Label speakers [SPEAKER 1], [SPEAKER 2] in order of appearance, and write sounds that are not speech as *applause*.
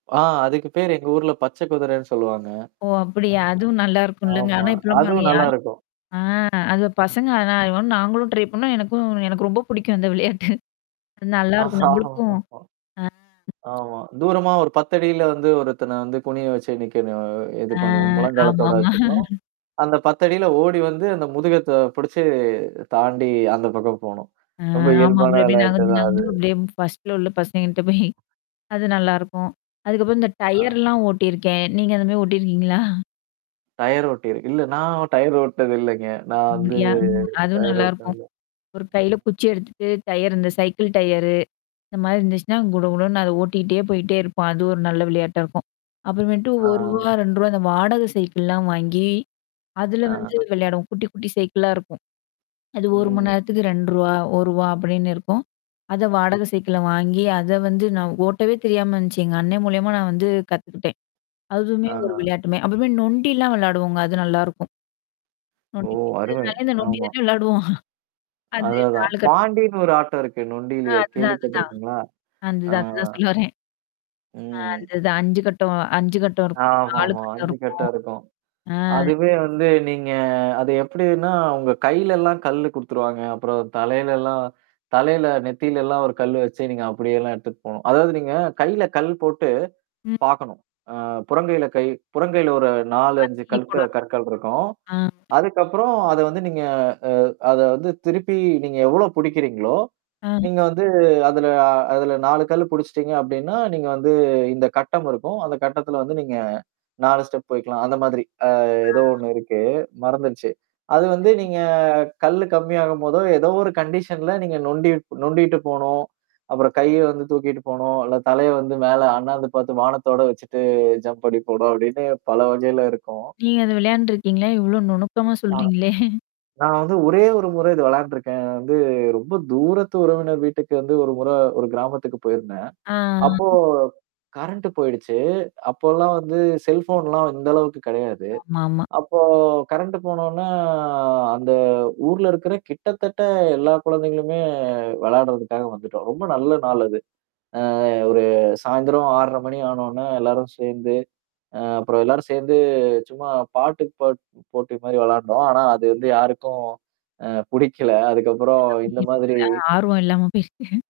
[SPEAKER 1] ஆ, அதுக்கு பேரு எங்க ஊர்ல பச்ச குதிரன்னு சொல்லுவாங்க.
[SPEAKER 2] ஓ! அப்படியா! அதுவும்
[SPEAKER 1] அ,
[SPEAKER 2] நல்லாருக்கும்லங்க.
[SPEAKER 1] ஆமா.
[SPEAKER 2] ஆனா இப்பலாம் பாருங்க
[SPEAKER 1] அதுவும்
[SPEAKER 2] யா
[SPEAKER 1] நல்லாருக்கும்.
[SPEAKER 2] ஆ அது பசங்க ஆனா அது மாரி *unintelligible* நாங்களும் ட்ரை பண்ணோம், எனக்கும் எனக்கு ரொம்ப பிடிக்கும் அந்த விளையாட்டு. அது நல்லாருக்கும் நம்பளுக்கும்
[SPEAKER 1] *laughs*
[SPEAKER 2] ஆ.
[SPEAKER 1] ஆமா. தூரமா ஒரு 10 அடியில வந்து ஒருத்தன வந்து குனிய வச்சு நீக்கனு அ இது
[SPEAKER 2] அ
[SPEAKER 1] பண்ணீ முழங்காலத்தோட
[SPEAKER 2] ஆமாமா.
[SPEAKER 1] வச்சுக்கணும்,
[SPEAKER 2] *laughs*
[SPEAKER 1] அந்த 10 அடில ஓடி வந்து அந்த முதுக தா புடிச்சு தாண்டி அந்த பக்கம் போணும்.
[SPEAKER 2] ஆ
[SPEAKER 1] ரொம்ப
[SPEAKER 2] ஆமா
[SPEAKER 1] இயல்பான
[SPEAKER 2] அப்டி அப்டியே
[SPEAKER 1] விளையாட்டு
[SPEAKER 2] நகந்து,
[SPEAKER 1] தான்
[SPEAKER 2] நகந்து
[SPEAKER 1] அது.
[SPEAKER 2] அப்டியே ப் ஃபர்ஸ்ட் ஃப்ளோர்ல உள்ள பசங்ககிட்ட போயி அது நல்லாருக்கும். அதுக்கப்புறம் இந்த
[SPEAKER 1] ஆ.
[SPEAKER 2] டயர்லாம் ஓட்டியிருக்கேன். நீங்க அந்த மாரி ஓட்டியிருக்கீங்களா?
[SPEAKER 1] டயர் ஓட்டியிரு இல்ல நான் டயர் ஓட்னது இல்லைங்க. நான் வந்து
[SPEAKER 2] அப்டியா? ம். அதுவும்
[SPEAKER 1] டயர் ஓட்னடுது
[SPEAKER 2] நல்லாருக்கும்.
[SPEAKER 1] இல்ல.
[SPEAKER 2] ஒரு கையில குச்சி எடுத்துட்டு, டயரு இந்த சைக்கிள் டயரு. இந்த மதாரி இருந்துச்சுன்னா, குடு குடுன்னு அத ஓட்டிக்கிட்டே, போய்ட்டே இருப்பான். அது ஒரு நல்லா விளையாட்டா இருக்கும். அப்புறமேட்டு
[SPEAKER 1] ஆ.
[SPEAKER 2] ரூ. 1, ரூ. 2, அந்த வாடகை சைக்கிள்லாம் வாங்கி, அதுல வந்து
[SPEAKER 1] ஆ.
[SPEAKER 2] விளையாடுவோம். குட்டி, குட்டி சைக்கிளா இருக்கும். அது 1 மணி
[SPEAKER 1] ம்.
[SPEAKER 2] நேரத்துக்கு ரூ. 2 அப்படின்னு இருக்கும். அத
[SPEAKER 1] ம்.
[SPEAKER 2] வாடக சைக்கிள வாங்கி, அத வந்து நான் ஓட்டவே தெரியாம இருந்துச்சு. எங்க அண்ணன் மூலியமா நான் வந்து கத்துக்கிட்டேன். அதுவுமே
[SPEAKER 1] ஆ.
[SPEAKER 2] ஒரு விளையாட்டுமே அப்றமே நொண்டிலாம் விளையாடுவோங்க. அது நல்லாருக்கும்.
[SPEAKER 1] ஓ,
[SPEAKER 2] நொண்டி
[SPEAKER 1] அருமை!
[SPEAKER 2] *unintelligible* இந்த நொண்டி
[SPEAKER 1] ஆமா.
[SPEAKER 2] தானே விளையாடுவோம். அது
[SPEAKER 1] அததான்.
[SPEAKER 2] 4 கட்டம் போ
[SPEAKER 1] பாண்டின்னு ஒரு ஆட்டம் இருக்கு.
[SPEAKER 2] அ
[SPEAKER 1] நொண்டியிலயே
[SPEAKER 2] அதுதான் அதுதான்.
[SPEAKER 1] கேள்விப்பட்டுருக்கீங்களா? ஆ.
[SPEAKER 2] அந்தது அதுதான் சொல்ல வரேன். அ
[SPEAKER 1] ம்,
[SPEAKER 2] அந்த இது 5 கட்டம் 5 கட்டம் இருக்கும். 4
[SPEAKER 1] ஆமாமா.
[SPEAKER 2] கட்டம்
[SPEAKER 1] 5
[SPEAKER 2] இருக்கும்.
[SPEAKER 1] கட்டம் இருக்கும்.
[SPEAKER 2] ஆ
[SPEAKER 1] அதுவே வந்து நீங்க அது எப்டின்னா, உங்க கையிலல்லாம் கல்லு குடுத்துருவாங்க. அப்புறம் தலையிலல்லாம் தலையில நெத்திலல்லாம் 1 கல்லு வச்சு நீங்க அப்டியேல்லாம் எடுத்துட்டு போணும். அதாவது நீங்க கையில கல் போட்டு
[SPEAKER 2] ம்.
[SPEAKER 1] பாக்கணும். அ புறங்கையில கை புறங்கையில ஒரு 4, 5
[SPEAKER 2] *unintelligible*
[SPEAKER 1] கல்க
[SPEAKER 2] போடணும்.
[SPEAKER 1] கற்கள் இருக்கும்.
[SPEAKER 2] ஆ.
[SPEAKER 1] அதுக்கப்புறம் அத வந்து நீங்க அ அத வந்து திருப்பி நீங்க எவ்ளோ புடிக்கிறீங்களோ?
[SPEAKER 2] ஆ.
[SPEAKER 1] நீங்க வந்து அதுல அதுல 4 கல்லு புடிச்சுட்டீங்க அப்டீன்னா, நீங்க வந்து இந்த கட்டம் இருக்கும். அந்த கட்டத்துல வந்து நீங்க 4 ஸ்டெப் வைக்கலாம். அந்த மாதிரி. அ ஏதோ
[SPEAKER 2] அ.
[SPEAKER 1] ஒண்ணு இருக்கு. மறந்துருச்சு. அது வந்து நீங்க கல்லு கம்மியாகும்போதோ, ஏதோ ஒரு கண்டிஷன்ல நீங்க நொண்டி நொண்டிட்டு போணும். அப்புறம் கைய வந்து தூக்கிட்டு போணும், இல்ல தலைய வந்து மேல அண்ணாந்து பாத்து வானத்தோட வச்சுட்டு, ஜம்ப் பண்ணீ போணும், அப்படின்னு பல வகையில இருக்கும்.
[SPEAKER 2] நீங்க அத விளையாண்டுருக்கீங்களா? இவ்ளோ நுணுக்கமா
[SPEAKER 1] ஆ.
[SPEAKER 2] சொல்றீங்களே?
[SPEAKER 1] நான் வந்து ஒரே ஒரு முறை இது விளையாண்டுருக்கேன். வந்து ரொம்ப தூரத்து உறவினர் வீட்டுக்கு வந்து ஒரு முற, ஒரு கிராமத்துக்கு போயிருந்தேன்.
[SPEAKER 2] ஆ.
[SPEAKER 1] அப்போ. கரண்ட் போயிடுச்சு. அப்போல்லாம் வந்து செல்போன்லாம் இந்த அளவுக்கு கெடையாது.
[SPEAKER 2] ஆமா ஆமா.
[SPEAKER 1] அப்போ கரண்ட்டு போனோன்ன, அ அந்த ஊர்ல இருக்கிற கிட்டத்தட்ட எல்லா குழந்தைங்களுமே, விளையாடுறதுக்காக வந்துட்டோம். ரொம்ப நல்ல நாள் அது. அ ஒரு சாயந்திரம் 6:30 மணி ஆனோன, எல்லாரும் சேந்து, அ அப்புறம் எல்லாரும் சேந்து, சும்மா பாட்டு பாட் போட்டி மாரி விளையாண்டோம். ஆனா அது வந்து யாருக்கும் அ புடிக்கல. அதுக்கப்புறம் இந்த
[SPEAKER 2] *unintelligible*
[SPEAKER 1] மாதிரி
[SPEAKER 2] ஆர்வம் இல்லாம பேசிட்டேன்.